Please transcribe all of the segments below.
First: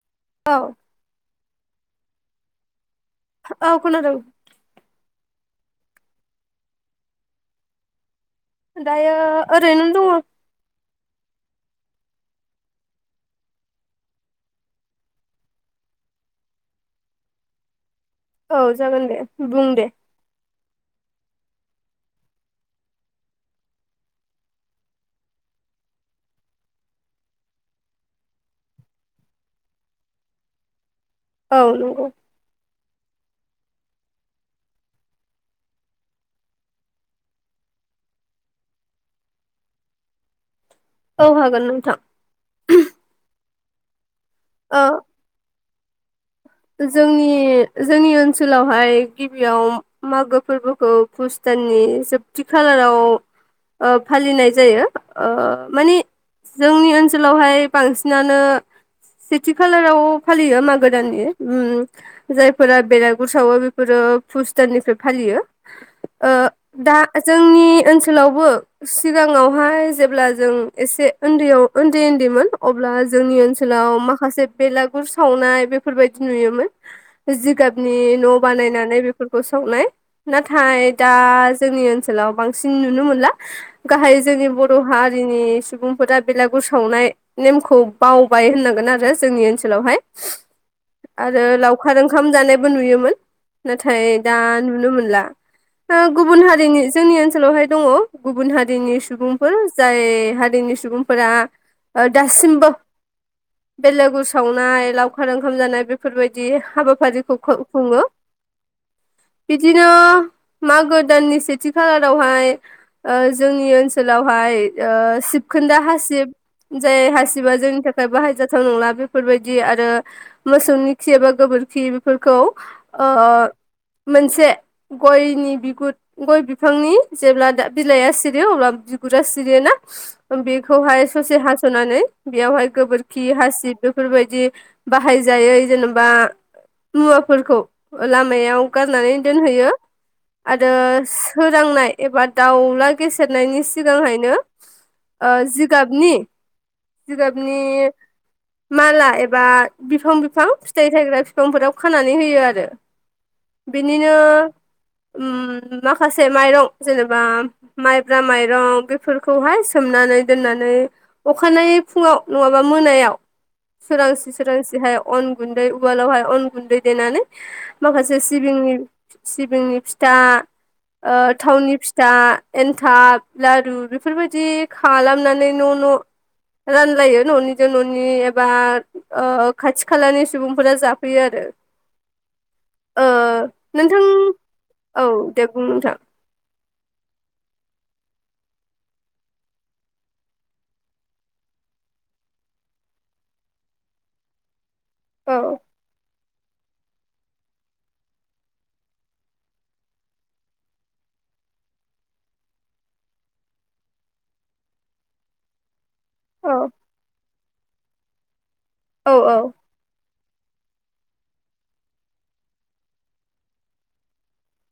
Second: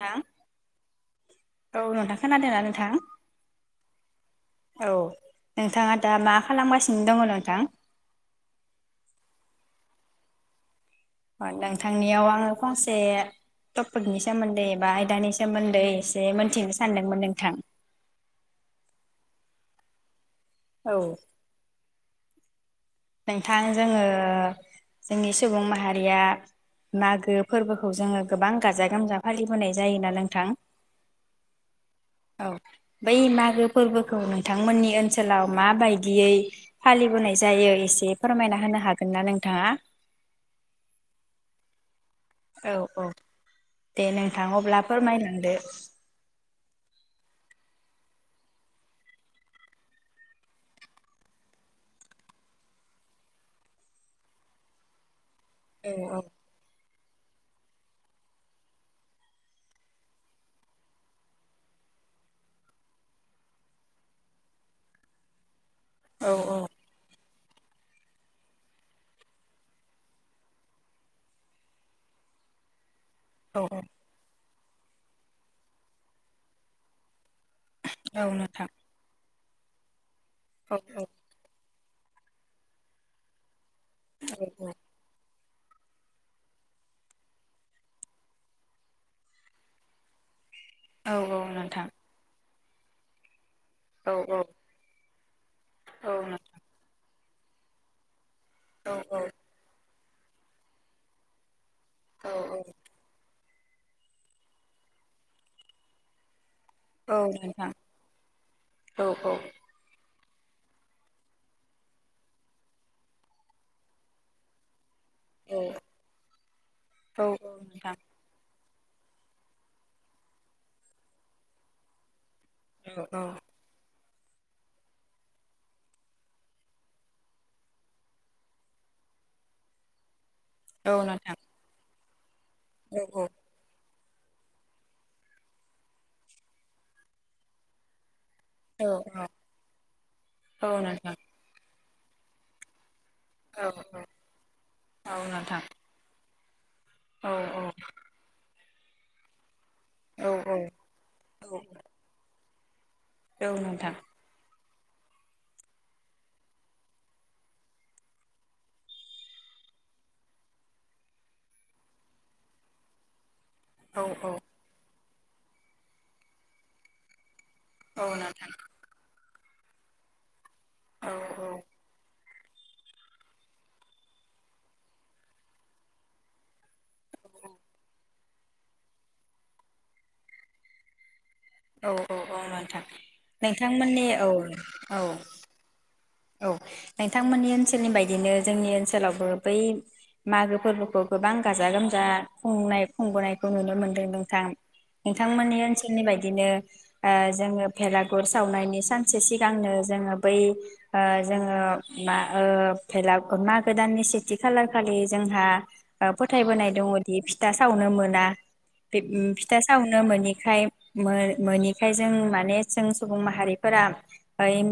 हां औ औ नोंथां खोनादोंना नोंथां औ खोनादों औ नोंथाङा दा मा खालामगासिनो दङ नोंथां दायो ओरैनो दङ अ नोंथांनियाव आङो फंसे टपिकनि सोमोन्दै एबा आयदानि सोमोन्दै एसे मोनथिनो सानदोंमोन नोंथां औ जागोन दे बुं दे औ नोंथां जोङो जोंनि सुबुं माहारिया मागो फोरबोखौ जोङो गोबां गाजा गोमजा फालिबोनाय जायोना नोंथां औ नंगौ औ बै मागो फोरबोखौ नोंथांमोननि ओनसोलाव माबायदियै फालिबोनाय जायो एसे फोरमायना होनो हागोन ना नोंथाङा औ हागोन नोंथां औ औ दे नों थां ओ अब्ला फोरमायलांदो जोंनि जोंनि ओनसोलावहाय गिबियाव मागो फोरबोखौ पुस दाननि जोबथि खालाराव ओ फालिनाय जायो ओ औ माने जोंनि ओनसो ओनसोलावहाय बांसिनानो सेथि खालाराव फालियो मागो दाननि उम जायफोरा बेरगुर सावो बेफोरो फुस दाननिफ्राय फालियो ओ औ दा जोंनि ओनसोलावबो सिगाङावहाय जेब्ला जों एसे उन्दैयाव उन्दै उन्दैमोन अब्ला जोंनि औ ओनसोलाव माखासे बेलागुर सावनाय बेफोर बाय नुयोमोन जिगाबनि औ न' नोंथां बानायनानै बे फोरखौ सावनाय औ नाथाय औ दा जोंनि ओनसोलाव बांसिन नुनो मोनला गाहाय जोंनि बर' हारिनि सुबुंफोरा बेलागुर सावनाय नेमखौ बावबाय होननांगोन आरो जोंनि ओनसोलावहाय औ औ आरो नोंथां लावखार ओंखाम जानाय बो नुयोमोन नाथाय औ दा औ नुनो मोनला सो औ गुबुन नोंथां हारिनि जोंनि ओनसोल ओनसोलावहाय दङ गुबुन हारिनि सुबुंफोर जाय जाय हारिनि सुबुंफोरा ओ औ दासिमबो बेलागुर सावनाय लावखार ओं ओंखाम जानाय बेफोरबायदि औ हाबाफारिखौ खं नोंथां खुङो औ औ बिदिनो मागो दाननि सेथि खालारावहाय ओ जोंनि ओनसोलावहाय ओ सिबखोनदा हासिब जाय औ नोंथां औ हासिबा जोंनि नोंथां थाखाय बाहायजा थ' नंला बेफोरबायदि आरो मोसौनि खि एबा गोबोरखि बेफोरखौ औ औ ओ मोनसे गयनि बिगुर गय बिफांनि जेब्ला दा बिलाइआ सिरियो अब्ला बिगुरा सिरियोना औ बेखौहाय नोंथां ससे हास'नानै बेयावहाय औ औ औ गोबोरखि हासिब बेफोरबायदि बा बाहाय जायै जेनेबा मुवाफोरखौ लाम मायाव गारनानै दोनहैयो आरो नोंथां सोरांनाय एबार दावलाय गेसेेरनायनि औ औ सिगांहायनो औ औ ओ नोंथां औ नोंथां जिगाबनि औ औ जिगाबनि माला एबा बिफां औ बिफां फिथाय थायग्रा बिफांफोराव खानानै होयो आरो बेनिनो ओम माखासे माइरं जेनेबा माइब्रा माइरं बेफोरखौहाय सोमनानै दोननानै अखानायै फुङाव नङाबा मोनायाव सोरांसि जैहाय अन गुन्दै उवालावहाय अन गुन्दै देनानै माखासे नोंथां सिबिंनि सिबिंनि फिथा ओ थावनि फिथा एन्थाब लारु बेफोरबायदि खालामनानै न' न' रानलायो न'निजों न'नि एबा ओ खाथि खालानि सुबुंफोरा जाफैयो आरो औ औ औ नोंथां ओ नोंथां नोंथांमोननि औ औ दे बुं नोंथां औ नोंथांमोननि ओनसोलनि बायदिनो जोंनि ओनसोलावबो बै मागो फोरबोखौ गोबां गाजा गोमजा खुंनाय खुंबोनायखौ नुनो मोनदों नोंथां औ नोंथांमोननि ओनसोलनि बायदि बिदिनो ओ जोङो भेलागुर सावनायनि सानसे सिगांनो जोङो बै ओ जोङो मा ओ फेलागुर मागो दाननि सेथि खालार खालि जोंहा औ फोथायबोनाय दङदि फि था सावनो मोना बेब औ औ फिथा सावनो मोनि बेखाय मो मोनिखाय जों माने जों सुबुं माहारिफोरा बाय ओम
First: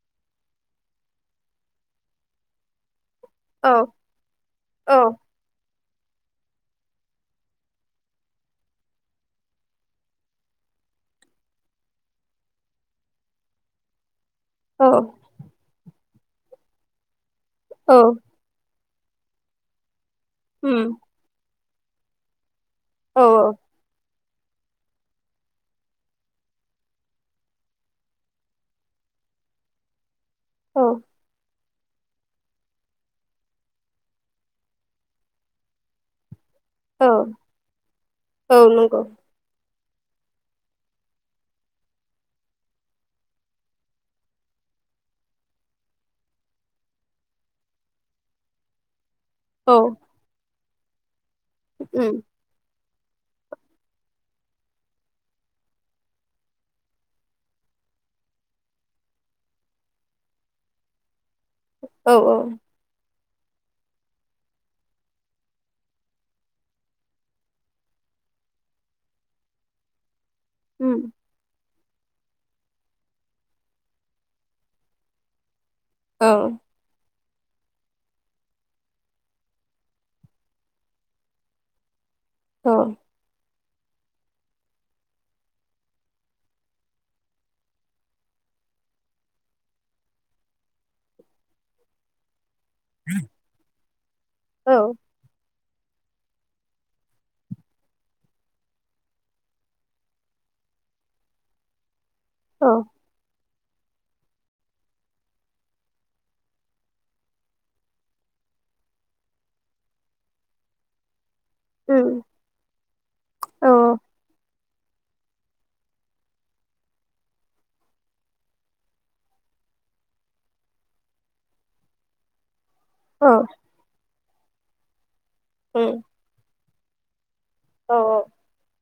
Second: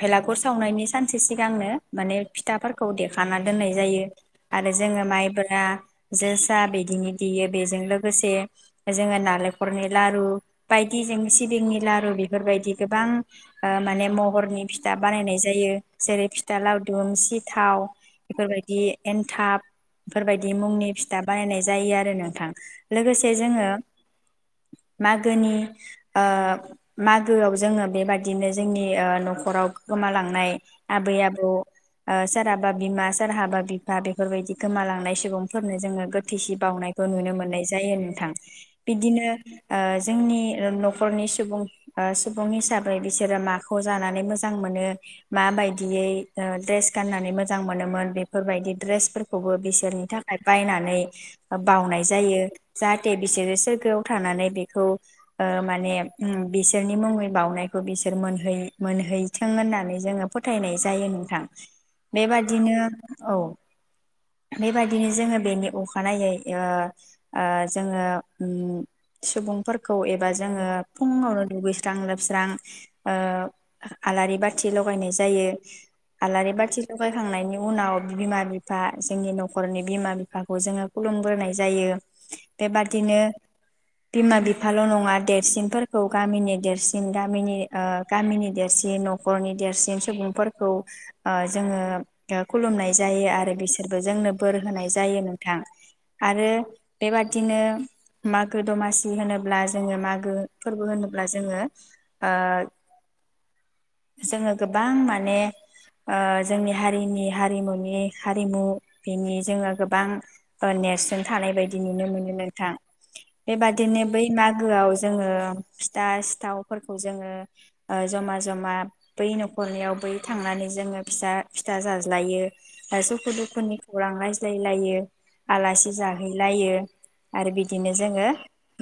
भेलागुर सावनायनि सानसे सिगांनो माने फिथाफोरखौ दे खाना औ दोननाय जायो आरो औ जोङो माइब्रा जोसा बिदिनो देयो बेजों लोगोसे जोङो नालेंखरनि लारु बायदि जों सिबिंनि लारु बेफोरबायदि गोबां माने महर औ फिथा बानायनाय जायो जेरै फिथा लावदुम सिब थाव औ इफोरबायदि एन्थाब बेफोरबायदि मुंनि उम फिथा बायनाय जायो आरो नोंथां औ लोगोसे जोङो मागोनि ओ मागोआव जोङो बेबादिनो जोंनि ओ न'खर खराव गोमालाङो थांनाय औ आबै आबौ ओ सोरहाबा बिमा सोरहाबा बिफा बेफोरबायदि गोमालांनाय सुबुंफोरनो जोङो गोथैसि बावनायखौ औ नुनो मोननाय जायो नोंथां औ नंगौ बिदिनो ओ जोंनि न'खरनि सुबुं सुबुं हिसाबै बिसोरो माखौ जानानै मोजां मोजां मोनो मा बायदियै द्रेस गाननानै मोजां मोनोमोन बेफोरबायदि द्रेस फोर खौबो औ बिसोरनि थाखाय बायनानै बावनाय उम जायो जाहाथे बिसोरो सोरगोआव थानानै बेखौ ओ माने बिसोरनि मुङै बावउनायखौ बिसोर मोनहै मोनहै थों होननानै जोङो फोथायनाय जायो नोंथां औ औ बेबादिनो औ बेबायदिनो जोङो बेनि अखानायै ओ ओ जोङो उम सुबुंफोरखौ एब बा जोङो उम फुावनो दुगै स्रां लोबस्रां ओ आलारि बाथि लगायनाय जायो। औ आलारि बाथि लगाय खांनायनि उनाव बिमा बिफा जोंनि न'खरनि बिमा बिफाखौ जोङो खुलुमग्रोनाय जायो। औ बेबादिनो बिमा बिफाल' नङा देरसिनफोरखौ गामिनि देरसिन गामिनि गामिनि देरसिन जि न'खरनि देरसिन सुबुंफोरखौ ओ जोङो ओ खुलुमनाय जायो आरो बिसोरबो जोंनो बोर होनाय जायो नोंथां आरो बेबादिनो मागो दमासि होनोब्ला जोङो मागो फोरबो होनोब्ला जोङो। ओ उम औ जोङो गोबां माने ओ जोंनि हारिनि हारिमुनि हारिमु बिनि जोङो गोबां नेरसोन थानाय बायदि नुनो उम मोनो नोंथां औ बेबादिनो बै माग गोआव जोङो फिथा सिथावफोरखौ जोङो ओ जमा जमा बै न'खरनियाव बै थांनानै जोङो फिसा फिथा जाज्लायो सुखु दुखुनि खौरां बुंलायलायो आलासि जाहैलायो आरो बिदिनो जोङो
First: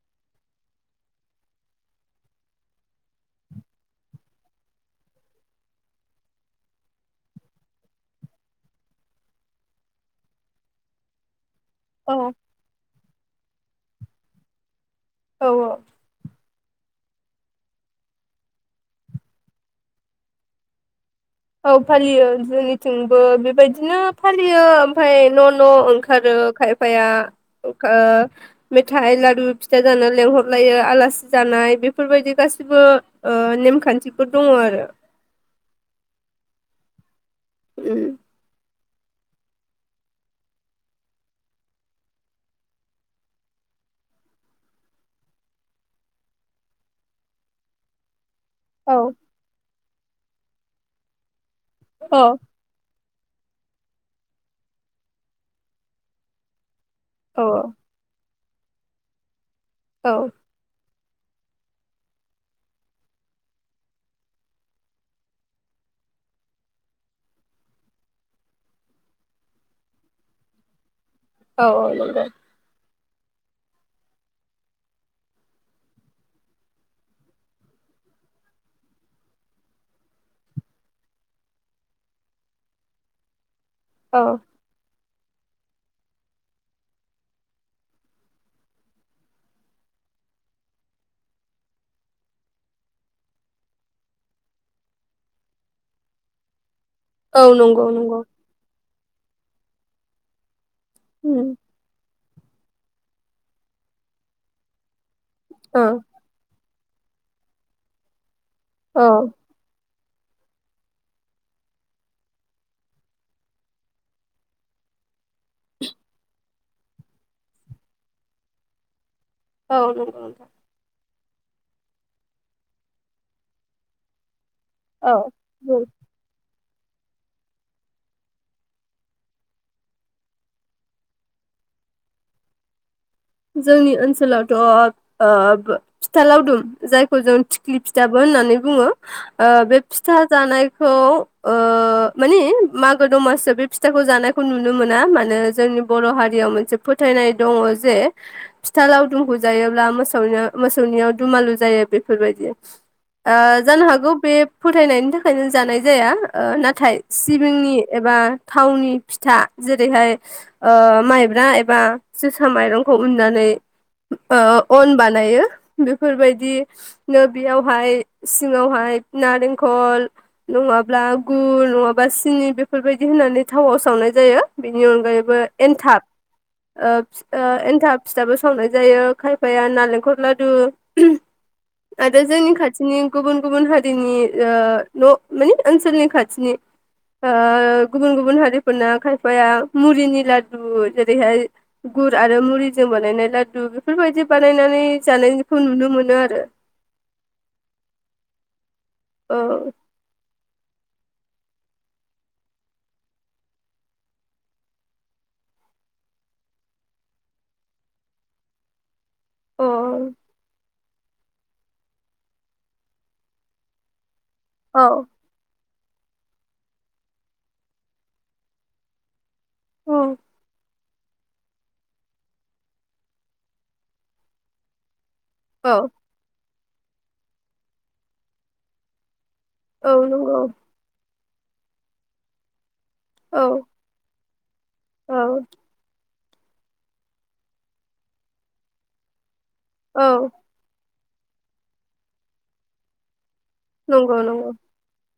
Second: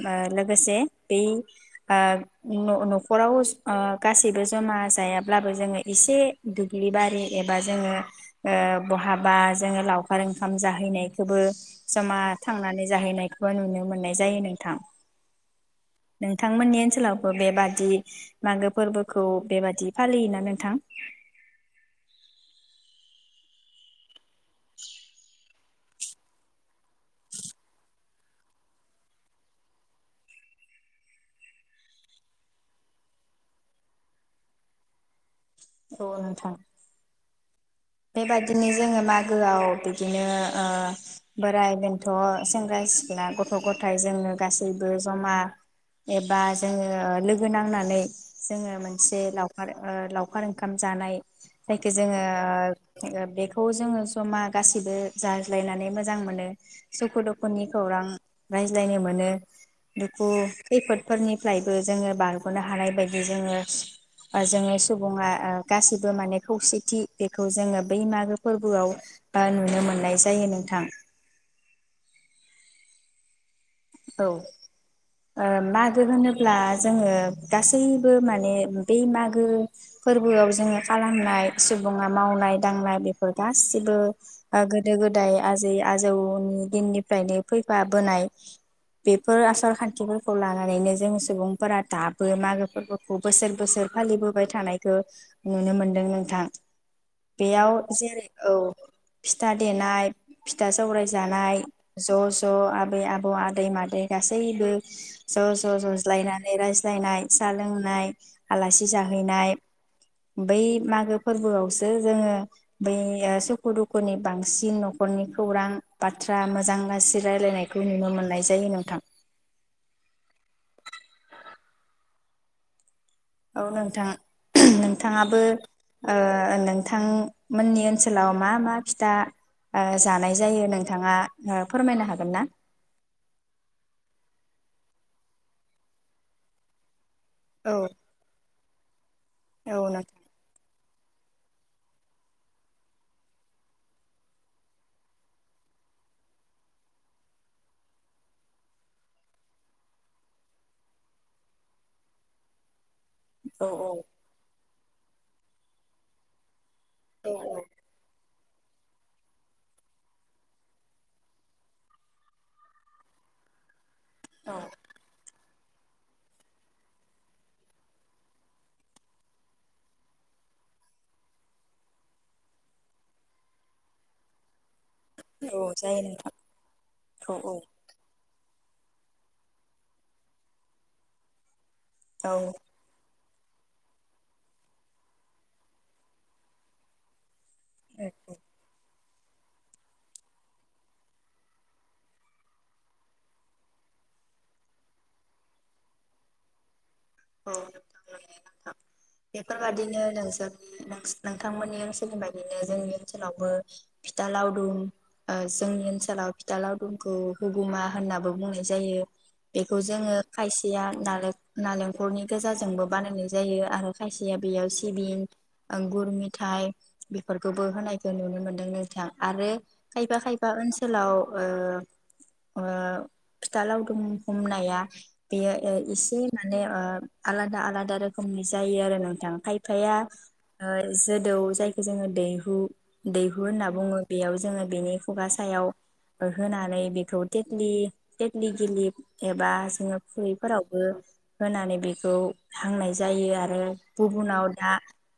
बा लोगोसे बै ओ न-न'खराव गासै ओ सिबो जमा जायाब्लाबो जोङो एसे दुब्लि बारि एबा जोङो ओ बहाबा जोङो लावखार ओंखाम जाहैनायखौबो जमा थांनानै जाहैनायखौबो नुनो मोननाय जायो नोंथां। औ नोंथांमोननि ओनसोलावबो बेबादि मागो फोरबो खौ बेबादि फालियोना नोंथां औ फालियो जोंनिथिंबो बेबायदिनो फालियो ओमफ्राय न न' ओंखारो खायफाया मेथाइ लारु फिथा जानो लेंहरलायो आलासि जानाय बेफोरबायदि गासिबो ओ नेमखान्थिफोर दङ आरो अ नोंथां उम बे बादिनो जोङो मागोआव बिदिनो ओ बोराइ बेन्थ' सेंग्रा सिख्ला गथ' गथाय जोंनो गासैबो जमा एबा जोङो लोगो नांनानै जोङो औ मोनसे लावखार लावखार ओंखाम जानाय जायखो औ जोङो। बेखौ जोङो जा गासैबो जाज्लायनानै मोजां मोनो। सुखु औ दुखुनि खौरां रायज्लायनो मोनो। औ दुखु खैफोद फोरनिफ्रायबो जोङो बारग'नो हानाय बायदि जोङो ओ जोङो सुबुङा ओ गासिबो माने खौसेथि बेखौ खौ जोङो बै मागो फोरबोआव ओ नुनो मोननाय जायो नोंथां। औ औ नंगौ। औ ओ मागो होनोब्ला जोङो गासैबो माने बै मागो फोरबोआव जोङो खालामनाय सुबुङा मावनाय दांनाय बेफोर गासिबो औ ओ गोदो गोदाय दाय आजै आजौनि दिननिफ्रायनो फैफा बोनाय बेफोर आसार खान्थिफोरखौ लानानैनो जों सुबुंफोरा दाबो मागो फोरबोखौ बोसोर बोसोर फालिबोबाय थानायखौ नुनो मोनदों नोंथां। औ बेयाव नंगौ नंगौ जेरै औ फिथा देनाय फिथा सौराय उम जानाय ज' ज' ज' आबै आबौ आदै मादै गासैबो ज ज ओ जज्लायनानै राय बुजायनाय सा लोंनाय आलासि औ जाहैनाय बै मागो फोरबोआवसो जोङो बै सुखु दुखुनि बांसिन न'खरनि खौरां बाथ्रा मोजां गाज्रि रायलायनायखौ नुनो मोननाय जायो। जायो नोंथां औ नंगौ। ओ नोंथां नोंथाङाबो औ ओ नों नोंथांमोननि ओनसोलाव मा मा फिथा ओ जानाय जायो नोंथाङा फोरमायनो हागोन ना? जोंनि ओनसोलावथ' ओ फिथा लावदुम जाय जों औ थिख्लि फिथाबो होननानै बुङो आ बे औ फिथा नोंथां जानाय खौ ओ माने मागो दमासिआव बे फिथाखौ जानायखौ नुनो मोना माने जोंनि बर' हारियाव मोनसे फोथायनाय दङ जे फिथा लावदुमखौ जायोब्ला मोसौनिया मोसौनियाव दुमालु जायो बेफोरबायदि ओ औ जानो हागौ बे फोथायनायनि थाखायनो जानाय जाया ओ ना? नाथाय औ सिबिंनि एबा थावनि फिथा जेरैहाय ओ माइब्रा एबा जोसा माइरं खौ उननानै औ ओ अन बानायो। बेफोरबायदि नो बेयावहाय सिङावहाय नारेंखल नङाब्ला गुर नङाब्ला सिनि बेफोरबायदि होननानै थावाव सावनाय जायो। नि अनगायैबो औ जायो एनथाब नोंथां ओबस औ एन फिथाबो संनाय जायो खायफाया नालेंखर लादु आरो औ जोंनि खाथिनि गुबुन गुबुन हारिनि ओ न' माने ओनसोलनि खाथिनि ओ गुबुन गुबुन हारिफोरना खाय या मुरिनि लादु जेरैहाय गुर आरो मुरि जों बानायनाय लाडु बेफोरबायदि बानायनानै जानायखौ नुनो मोनो आरो औ नोंथां मानोना औ बेफोर बायदिनो नोंसोर नोस नोंथांमोननि ओनसोलनि बायदिनो जोंनि ओनसोलावबो फिथा लावदुम जोंनि ओनसोलाव फिथा लावदुमखौ हुगुमा होननाबो बुंनाय जायो। अ बेखौ जोङो खाय निया नालें नालें खरनि गोजाजोंबो बानायनाय जायो आरो। खायसेया बेयाव औ सिबिन आंगुर मिथाइ बेफोरखौबो होनायखौ नुनो मोन्दों नोंथां आरो खायफा खायफा ओनसोल सोलाव ओ ओ फिथा लावदुम हमनाया बेया औ इसे माने ओ आलादा आलादा रोखोमनि जायो आरो नोंथां। औ खायफाया नंगौ ओ जो दौ जायखौ जोङो दैहु दैहु औ होनना बुङो बेयाव जोङो बेनि खुगा औ सायाव होनानै बेखौ थेथ्लि थेथ्लि गिलि एबा जोङो औ खुरैफोरावबो होनानै बेखौ हांनाय जायो आरो। नंगौ गुबुनाव नंगौ दा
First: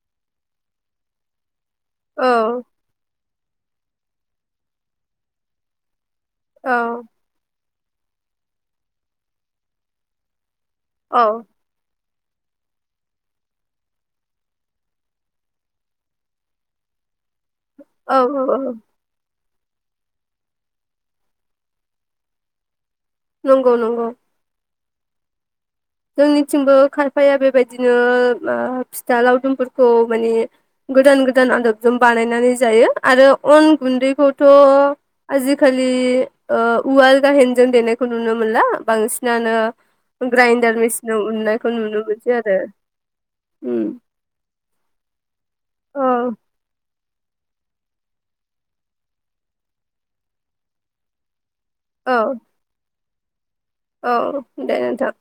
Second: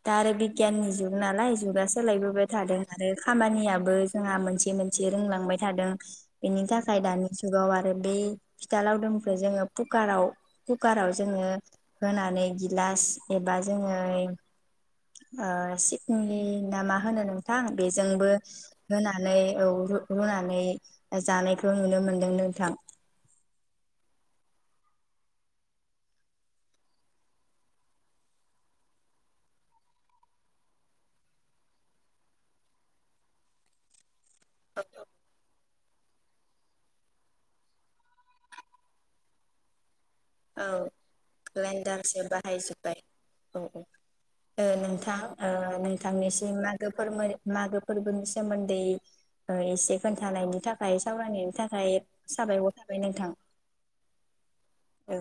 थार बिगाननि जुगनालाय जुगासो औ सोलायबोबाय थादों आरो खामानियाबो जोंहा मोनसे मोनसे रोंलांबाय थादों। बेनि औ थाखाय दानि जुगाव आरो आरो बे फिथा लावदोमनिफ्राय जोङो कुकाराव कुकाराव औ जोङो होनानै गिलास एबा जोङो ओ सिकनिनि ना मा होनो नों थां औ बेजोंबो होनानै औ रु-रुनानै जानायखौ नुनो मोनदों नोंथां नंगौ नंगौ जोंनिथिंबो खायफाया बेबायदिनो फिथा लावदुमफोरखौ माने गोदान गोदान आदबजों बानायनानै जायो आरो अन गुन्दैखौ थ' आजि खालि लि ओ उवाल गाइहहेजोंं देनायखौ नुनो मोनला बांसिनानो औ ग्राइन्डार मेसिनाव उननायखौ नुनो ग्रेन्डारसो मोनसै आरो बाहायजोब्बाय उम ओ नोंथां ओ औ नोंथांनिसिम मागो फोरबो मागो फोरबोनि सोमोन्दै ओ एसे खोन्थानायनि थाखाय सावरायनो थाखाय औ साबायखर थाबाय नोंथां औ दे नोंथां औ